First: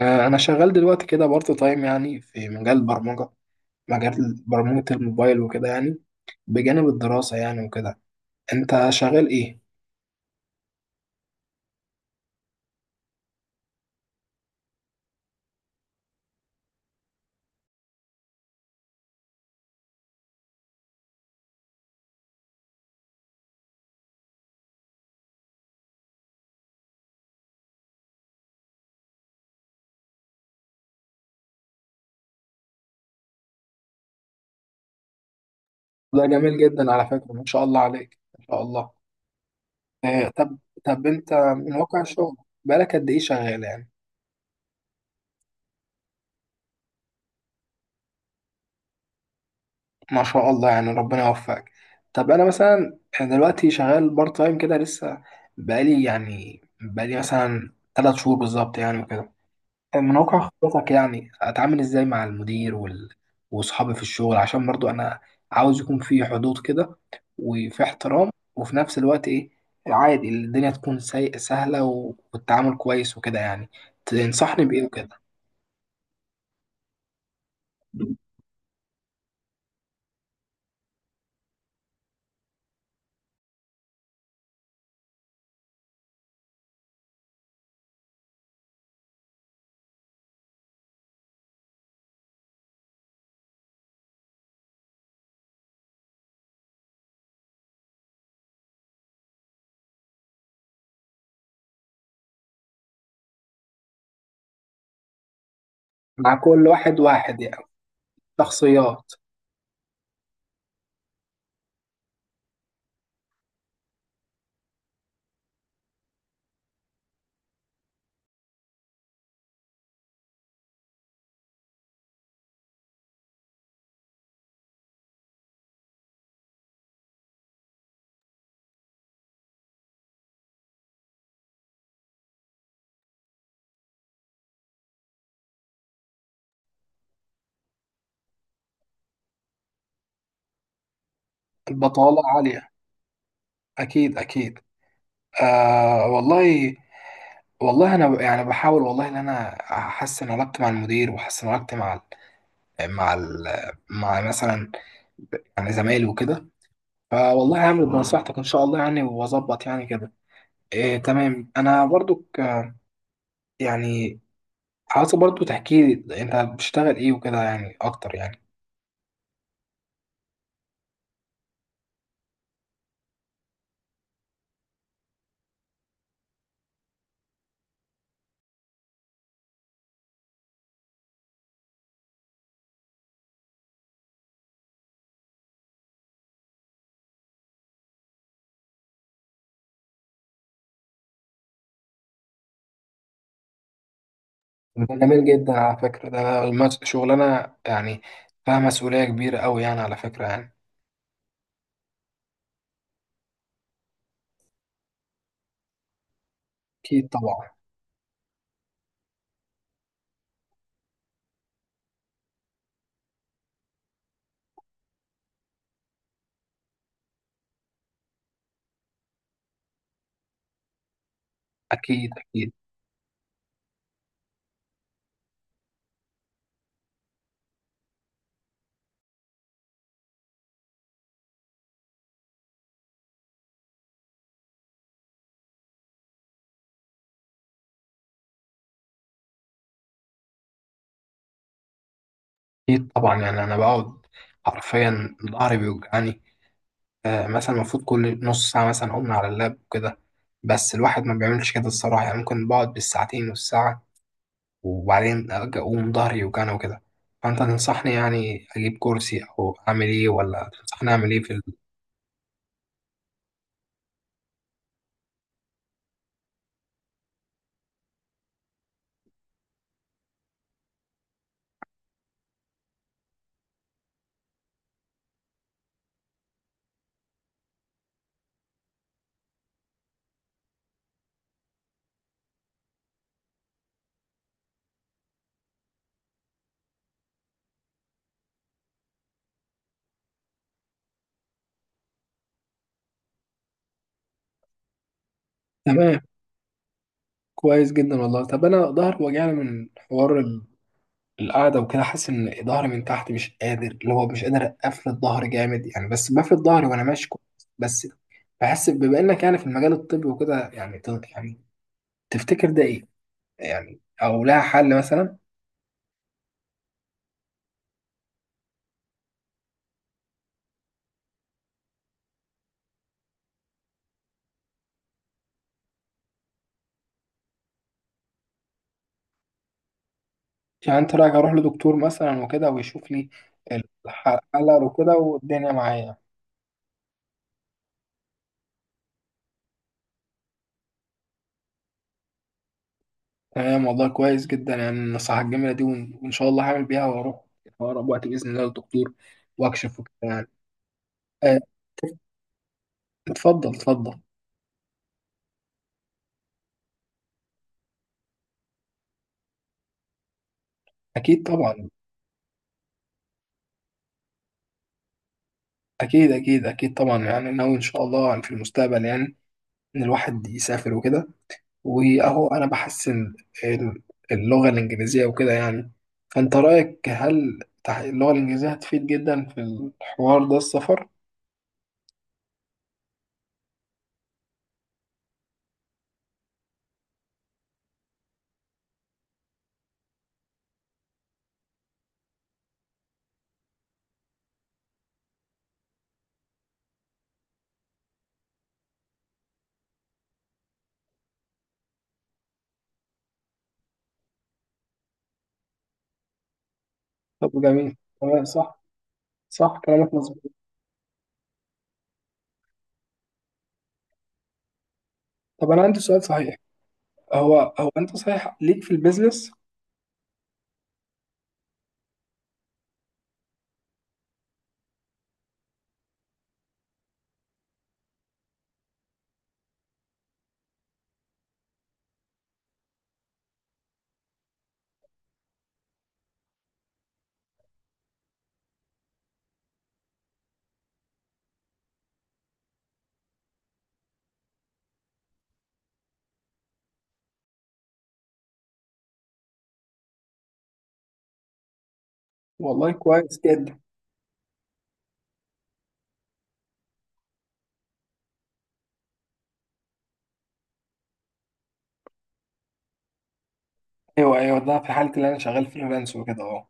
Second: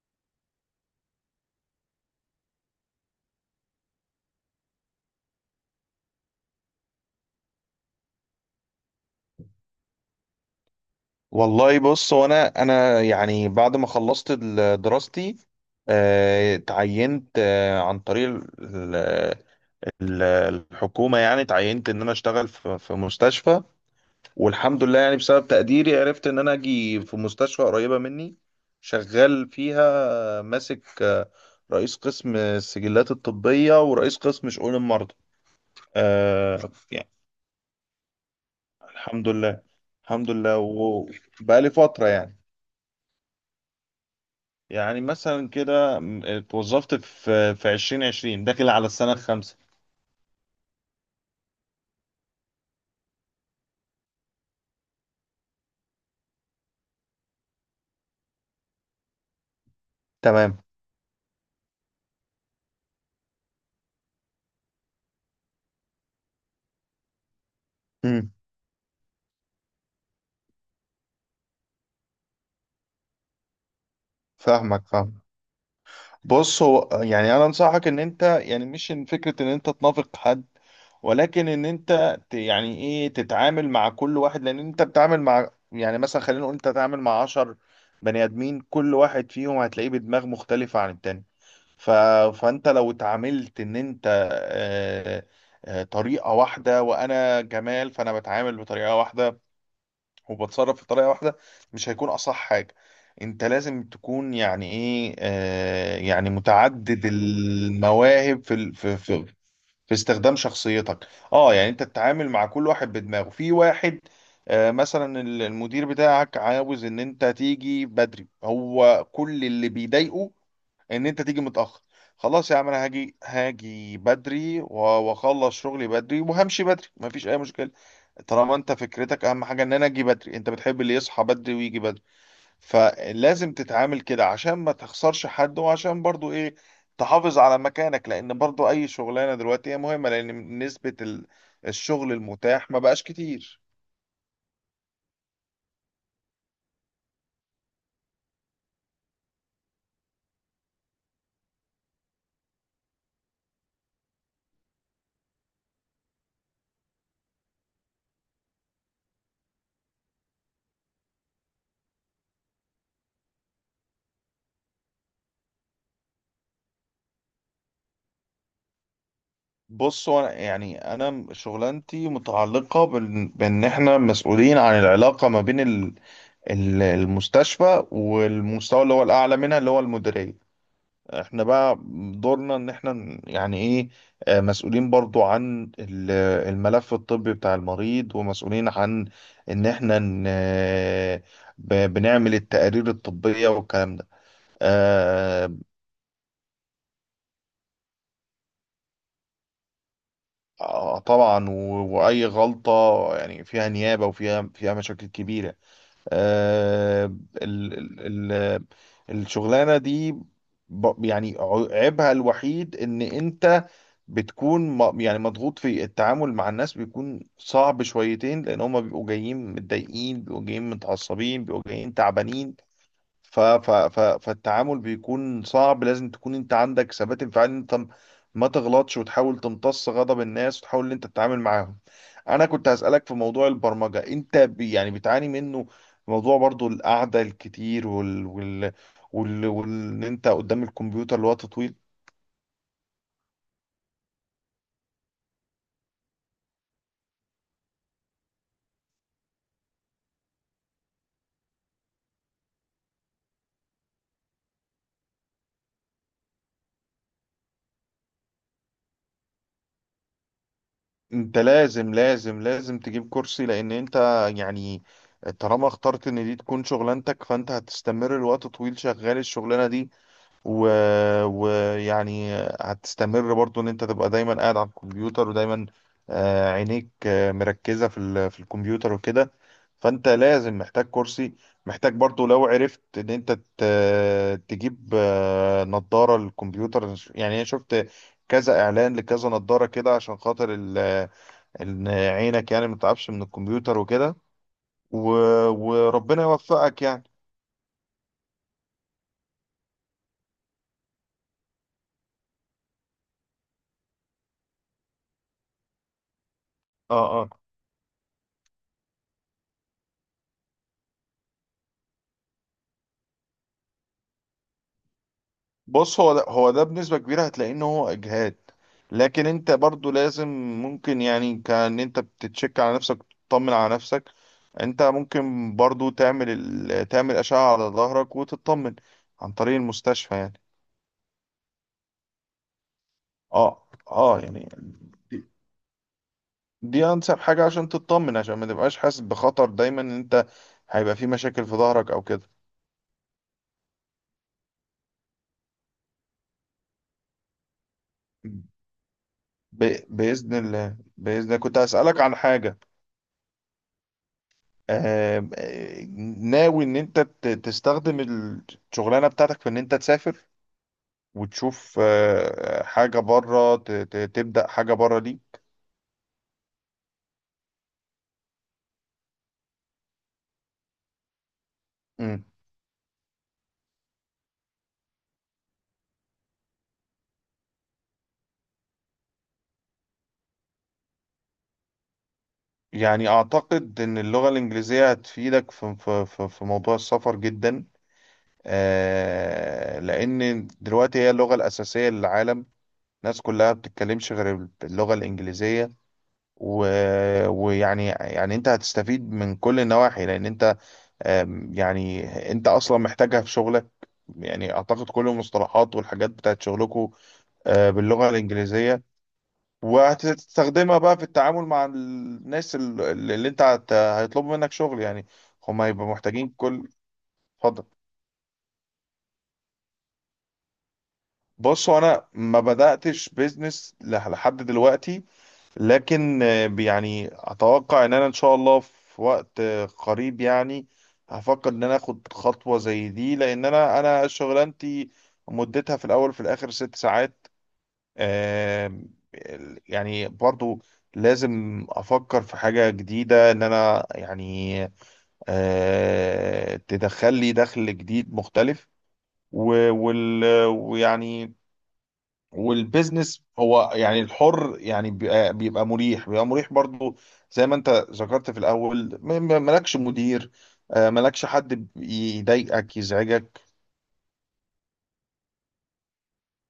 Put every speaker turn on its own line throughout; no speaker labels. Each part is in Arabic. أنا شغال دلوقتي كده بارت تايم يعني في مجال البرمجة، مجال برمجة الموبايل وكده يعني، بجانب الدراسة يعني وكده. أنت شغال إيه؟
والله، بص هو انا يعني بعد ما خلصت دراستي، اتعينت عن طريق ال- الحكومة، يعني اتعينت ان انا اشتغل في مستشفى، والحمد لله، يعني بسبب تقديري عرفت ان انا اجي في مستشفى قريبة مني، شغال فيها. ماسك رئيس قسم السجلات الطبية ورئيس قسم شؤون المرضى
ده جميل
آه،
جدا على
يعني
فكرة، ما شاء الله عليك، ما شاء الله.
الحمد لله،
آه،
الحمد
طب
لله،
طب أنت
وبقالي
من واقع
فترة
الشغل،
يعني.
بقالك قد إيه شغال يعني؟
يعني مثلا كده اتوظفت في 2020، داخل على السنة الخامسة.
ما شاء الله، يعني ربنا يوفقك. طب أنا مثلا دلوقتي شغال بارت تايم كده لسه، بقالي مثلا 3 شهور بالظبط يعني وكده. من واقع
تمام.
خبرتك يعني اتعامل ازاي مع المدير واصحابي في الشغل، عشان برضو انا عاوز يكون في حدود كده، وفي احترام،
امم.
وفي نفس الوقت ايه، عادي الدنيا تكون سهلة والتعامل كويس وكده يعني. تنصحني بايه
فاهمك،
وكده؟
فاهم. بص هو يعني انا انصحك ان انت، يعني مش ان فكره ان انت تنافق حد، ولكن ان انت يعني ايه تتعامل مع كل واحد، لان انت بتتعامل مع، يعني مثلا خلينا نقول، انت تتعامل مع 10 بني ادمين، كل واحد فيهم هتلاقيه بدماغ مختلفه عن التاني. ف... فانت لو اتعاملت ان انت آه، طريقه واحده، وانا جمال فانا بتعامل بطريقه واحده وبتصرف في طريقة واحدة، مش هيكون أصح حاجة. انت لازم تكون، يعني ايه، يعني
مع كل واحد
متعدد
واحد يعني،
المواهب في ال- في
شخصيات.
في في استخدام شخصيتك. اه، يعني انت تتعامل مع كل واحد بدماغه في واحد. مثلا المدير بتاعك عاوز ان انت تيجي بدري، هو كل اللي بيضايقه ان انت تيجي متأخر. خلاص يا عم، انا هاجي بدري واخلص شغلي بدري وهمشي بدري، مفيش اي مشكلة. طالما انت فكرتك اهم حاجة ان انا اجي بدري، انت بتحب اللي يصحى بدري ويجي بدري، فلازم تتعامل كده عشان ما تخسرش حد، وعشان برضو ايه، تحافظ على مكانك، لان برضو اي شغلانة دلوقتي هي مهمة، لان نسبة الشغل
البطالة عالية،
المتاح ما بقاش كتير.
اكيد اكيد. آه والله، والله انا يعني بحاول والله ان انا احسن علاقتي مع المدير، واحسن علاقتي مع ال- مع مثلا يعني زمايلي وكده. فوالله هعمل بنصيحتك ان شاء الله يعني، واظبط يعني كده. إيه تمام، انا برضو يعني عايز برضو تحكي لي انت بتشتغل ايه وكده يعني اكتر يعني.
بص هو يعني انا شغلانتي متعلقة بان احنا مسؤولين عن العلاقة ما بين المستشفى والمستوى اللي هو الاعلى منها، اللي هو المديرية. احنا بقى دورنا ان احنا يعني ايه، مسؤولين برضو عن الملف الطبي بتاع المريض، ومسؤولين عن ان احنا بنعمل التقارير الطبية والكلام ده
ده جميل
آه،
جدا على فكرة، ده شغلانة يعني فيها مسؤولية كبيرة قوي يعني، على فكرة يعني.
طبعا، واي غلطة يعني فيها نيابة، وفيها مشاكل كبيرة آه،
اكيد طبعا.
ال- ال- ال- الشغلانة دي، يعني عيبها الوحيد ان انت بتكون يعني مضغوط، في التعامل مع الناس بيكون صعب شويتين، لان هما بيبقوا جايين متضايقين، بيبقوا جايين متعصبين، بيبقوا جايين
اكيد اكيد
تعبانين. ف ف ف فالتعامل بيكون صعب، لازم تكون انت عندك ثبات انفعالي، إن انت ما تغلطش وتحاول تمتص غضب الناس، وتحاول ان انت تتعامل معاهم. انا كنت هسألك في موضوع البرمجة، انت يعني بتعاني منه؟ موضوع برضو القعدة الكتير، وال وال وال وان انت قدام الكمبيوتر لوقت طويل.
اكيد طبعا، يعني انا بقعد حرفيا ظهري بيوجعني. مثلا المفروض كل نص ساعة مثلا اقوم على اللاب وكده، بس الواحد ما بيعملش كده الصراحة يعني، ممكن بقعد بالساعتين والساعة، وبعدين أقوم ظهري يوجعني وكده. فأنت تنصحني يعني أجيب كرسي أو أعمل إيه، ولا تنصحني أعمل إيه
انت لازم لازم لازم تجيب كرسي، لان انت يعني طالما اخترت ان دي تكون شغلانتك، فانت هتستمر لوقت طويل شغال الشغلانه دي، و... ويعني هتستمر برضو ان انت تبقى دايما قاعد على الكمبيوتر، ودايما عينيك مركزه في الكمبيوتر وكده. فانت لازم، محتاج كرسي، محتاج برضو لو عرفت ان انت ت... تجيب نظاره للكمبيوتر، يعني انا شفت كذا اعلان لكذا نظاره كده، عشان خاطر ان عينك يعني ما تعبش من الكمبيوتر وكده. و...
تمام،
وربنا يوفقك يعني.
كويس جدا والله. طب انا ظهري وجعني من حوار القعده وكده، حاسس ان ظهري من تحت مش قادر، اللي هو مش قادر افرد ظهري جامد يعني، بس بفرد ظهري وانا ماشي
اه، اه.
كويس بس. بحس بما انك يعني في المجال الطبي وكده يعني، يعني تفتكر ده ايه يعني، او لها حل مثلا؟
بص هو ده، هو ده بنسبة كبيرة هتلاقي ان هو اجهاد، لكن انت برضو لازم، ممكن يعني كان انت بتتشك على نفسك، تطمن على نفسك. انت ممكن برضو تعمل اشعة على ظهرك وتطمن عن طريق المستشفى يعني.
يعني انت رايك اروح لدكتور مثلا وكده، ويشوف لي
اه، اه، يعني
الحل وكده
دي
والدنيا معايا.
دي انسب حاجة عشان تطمن، عشان ما تبقاش حاسس بخطر دايما، ان انت هيبقى في مشاكل في ظهرك او كده.
تمام والله، كويس جدا يعني النصيحة الجميلة دي، وإن شاء الله هعمل بيها، وأروح في أقرب وقت بإذن الله للدكتور وأكشف وكده يعني.
بإذن الله، بإذن الله،
آه،
كنت هسألك عن حاجة.
اتفضل اتفضل.
آه... آه، ناوي إن أنت تستخدم الشغلانة بتاعتك في إن أنت تسافر
أكيد طبعا.
وتشوف حاجة بره، تبدأ حاجة بره دي.
أكيد أكيد أكيد طبعا، يعني ناوي إن شاء الله يعني في المستقبل يعني إن الواحد يسافر وكده.
مم.
وأهو أنا بحسن ال- اللغة الإنجليزية وكده يعني، فأنت رأيك هل اللغة الإنجليزية هتفيد جدا في الحوار ده، السفر؟
يعني أعتقد إن اللغة الإنجليزية هتفيدك في موضوع السفر جدا. لأن دلوقتي هي اللغة الأساسية للعالم، الناس كلها بتتكلمش غير اللغة الإنجليزية، ويعني انت هتستفيد من كل النواحي، لان انت يعني انت اصلا محتاجها في شغلك. يعني اعتقد كل المصطلحات والحاجات بتاعت شغلكم
طب جميل.
باللغة
تمام، صح.
الانجليزية،
صح كلامك مظبوط.
وهتستخدمها بقى في التعامل مع الناس اللي انت هيطلبوا منك شغل يعني.
طب
هم
أنا عندي
هيبقوا
سؤال
محتاجين
صحيح،
كل.
هو
اتفضل.
هو انت صحيح ليك في البيزنس؟
بص هو انا ما بداتش بيزنس لحد دلوقتي، لكن يعني اتوقع ان انا ان شاء الله في وقت قريب يعني هفكر ان انا اخد خطوه زي دي، لان انا شغلانتي مدتها في الاول وفي الاخر 6 ساعات. آه، يعني برضو لازم افكر في حاجه جديده ان انا يعني تدخل لي دخل جديد مختلف. و- وال- ويعني
والله كويس
والبيزنس
جدا.
هو يعني الحر، يعني بيبقى مريح برضو، زي ما انت ذكرت في الاول، مالكش مدير، مالكش حد يضايقك يزعجك.
ايوه ايوه، ده في حالة اللي انا شغال فريلانس وكده اهو.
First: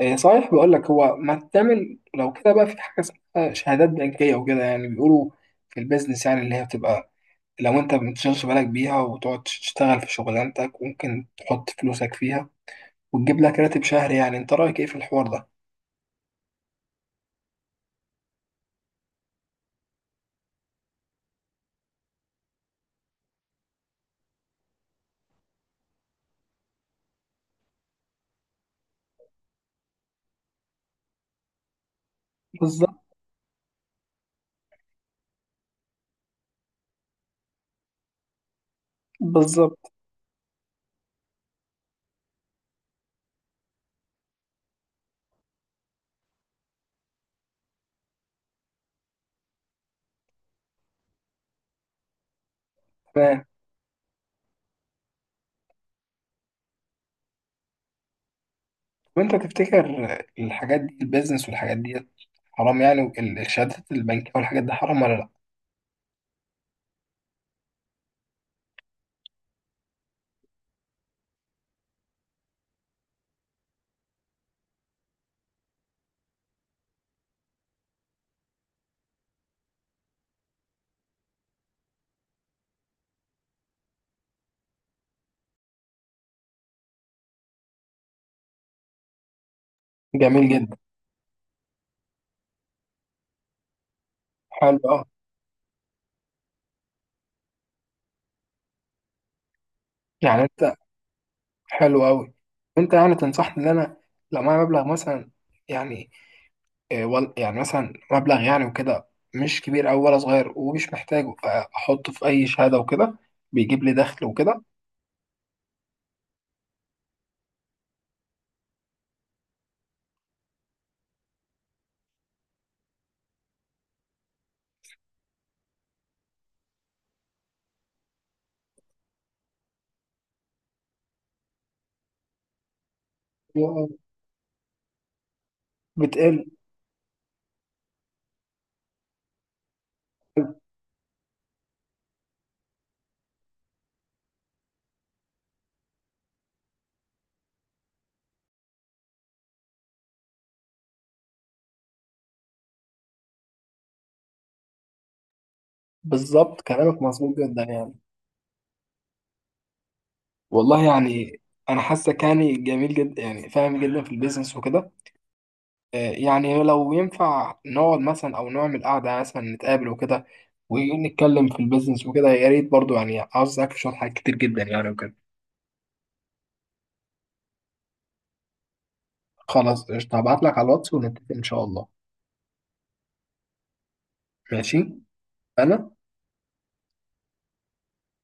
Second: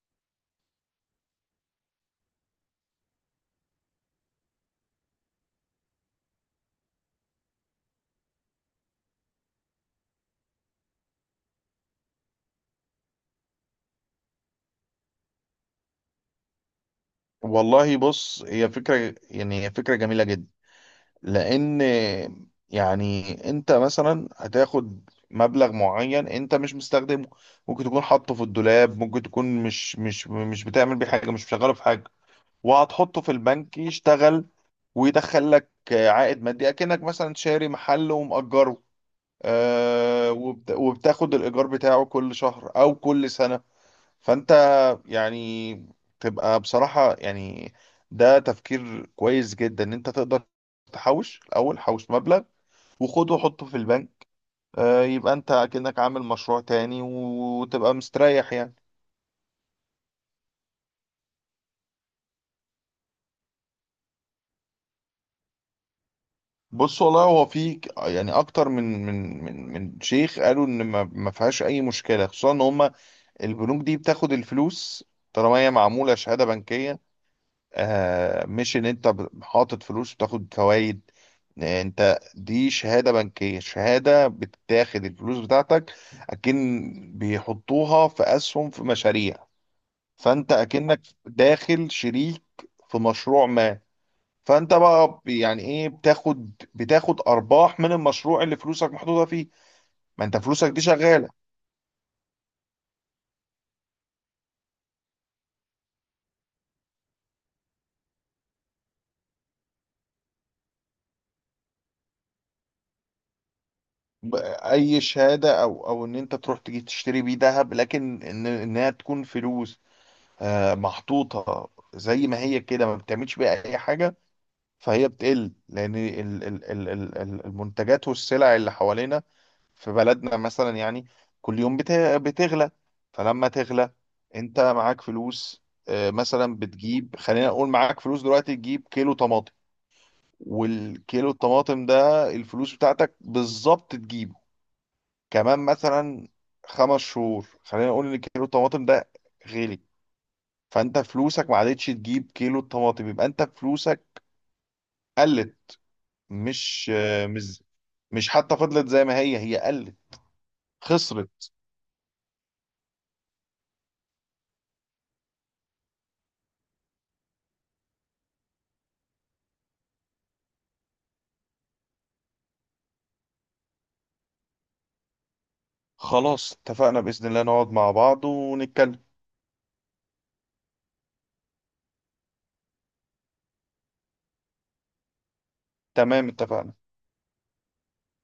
إيه صحيح، بقول لك هو ما تعمل لو كده بقى، في حاجه اسمها شهادات بنكيه وكده يعني بيقولوا في البيزنس يعني، اللي هي بتبقى لو انت ما بتشغلش بالك بيها وتقعد تشتغل في شغلانتك، ممكن تحط فلوسك فيها وتجيب لك راتب شهري. يعني انت رايك ايه في الحوار ده؟
والله بص، هي فكرة، يعني هي فكرة جميلة جدا، لان يعني انت مثلا هتاخد مبلغ معين انت مش مستخدمه، ممكن تكون حاطه في الدولاب، ممكن تكون مش بتعمل بيه حاجة، مش مشغله في حاجة،
بالظبط.
وهتحطه في البنك يشتغل، ويدخل لك عائد مادي، اكنك مثلا شاري محل ومأجره،
بالظبط.
وبتاخد الإيجار بتاعه كل شهر أو كل سنة. فأنت يعني تبقى بصراحة يعني، ده تفكير كويس جدا، إن أنت تقدر تحوش الأول، حوش مبلغ وخده
تمام.
وحطه في البنك. يبقى أنت كأنك عامل مشروع تاني، وتبقى مستريح يعني.
وانت تفتكر الحاجات دي، البيزنس والحاجات دي حرام يعني، الشهادات البنكيه والحاجات دي حرام ولا لا؟
بص والله هو في يعني اكتر من شيخ قالوا ان ما فيهاش اي مشكله، خصوصا ان هم البنوك دي بتاخد الفلوس طالما هي معمولة شهادة بنكية. مش ان انت حاطط فلوس وتاخد فوائد، انت دي شهادة بنكية، شهادة بتاخد الفلوس بتاعتك، اكن بيحطوها في اسهم في مشاريع.
جميل
فانت
جدا.
اكنك داخل شريك في مشروع ما، فانت
حلو، اه.
بقى يعني ايه، بتاخد ارباح من المشروع اللي فلوسك محطوطة فيه. ما انت
يعني
فلوسك
انت،
دي شغالة.
حلو قوي. انت يعني تنصحني ان انا لو معايا مبلغ مثلا، يعني يعني مثلا مبلغ يعني وكده، مش كبير او ولا صغير ومش محتاجه، احطه في اي شهاده وكده بيجيب لي دخل
ب-
وكده؟
اي شهاده، او ان انت تروح تجي تشتري بيه ذهب، لكن ان انها تكون فلوس محطوطه زي ما هي كده، ما بتعملش بيها اي حاجه، فهي بتقل، لان المنتجات والسلع اللي حوالينا في بلدنا مثلا يعني كل يوم بتغلى. فلما تغلى، انت معاك فلوس،
بتقل.
مثلا بتجيب، خلينا نقول معاك فلوس دلوقتي تجيب كيلو طماطم، والكيلو الطماطم ده الفلوس بتاعتك بالظبط تجيبه كمان مثلا 5 شهور، خلينا نقول ان كيلو الطماطم ده غالي، فانت فلوسك ما عادتش تجيب كيلو الطماطم، يبقى انت فلوسك قلت.
بالظبط،
مش
كلامك مظبوط جدا
مش
يعني.
مش حتى فضلت زي ما هي قلت،
والله يعني
خسرت.
انا حاسك يعني جميل جدا يعني، فاهم جدا في البيزنس وكده. يعني لو ينفع نقعد مثلا او نعمل قعده يعني، مثلا نتقابل وكده ونتكلم في البيزنس وكده يا ريت، برضو يعني عاوز اسالك في شويه حاجات كتير جدا يعني وكده.
خلاص اتفقنا بإذن الله، نقعد مع بعض ونتكلم.
خلاص قشطه، هبعت لك على الواتس ونتفق ان شاء الله. ماشي. انا
تمام، اتفقنا.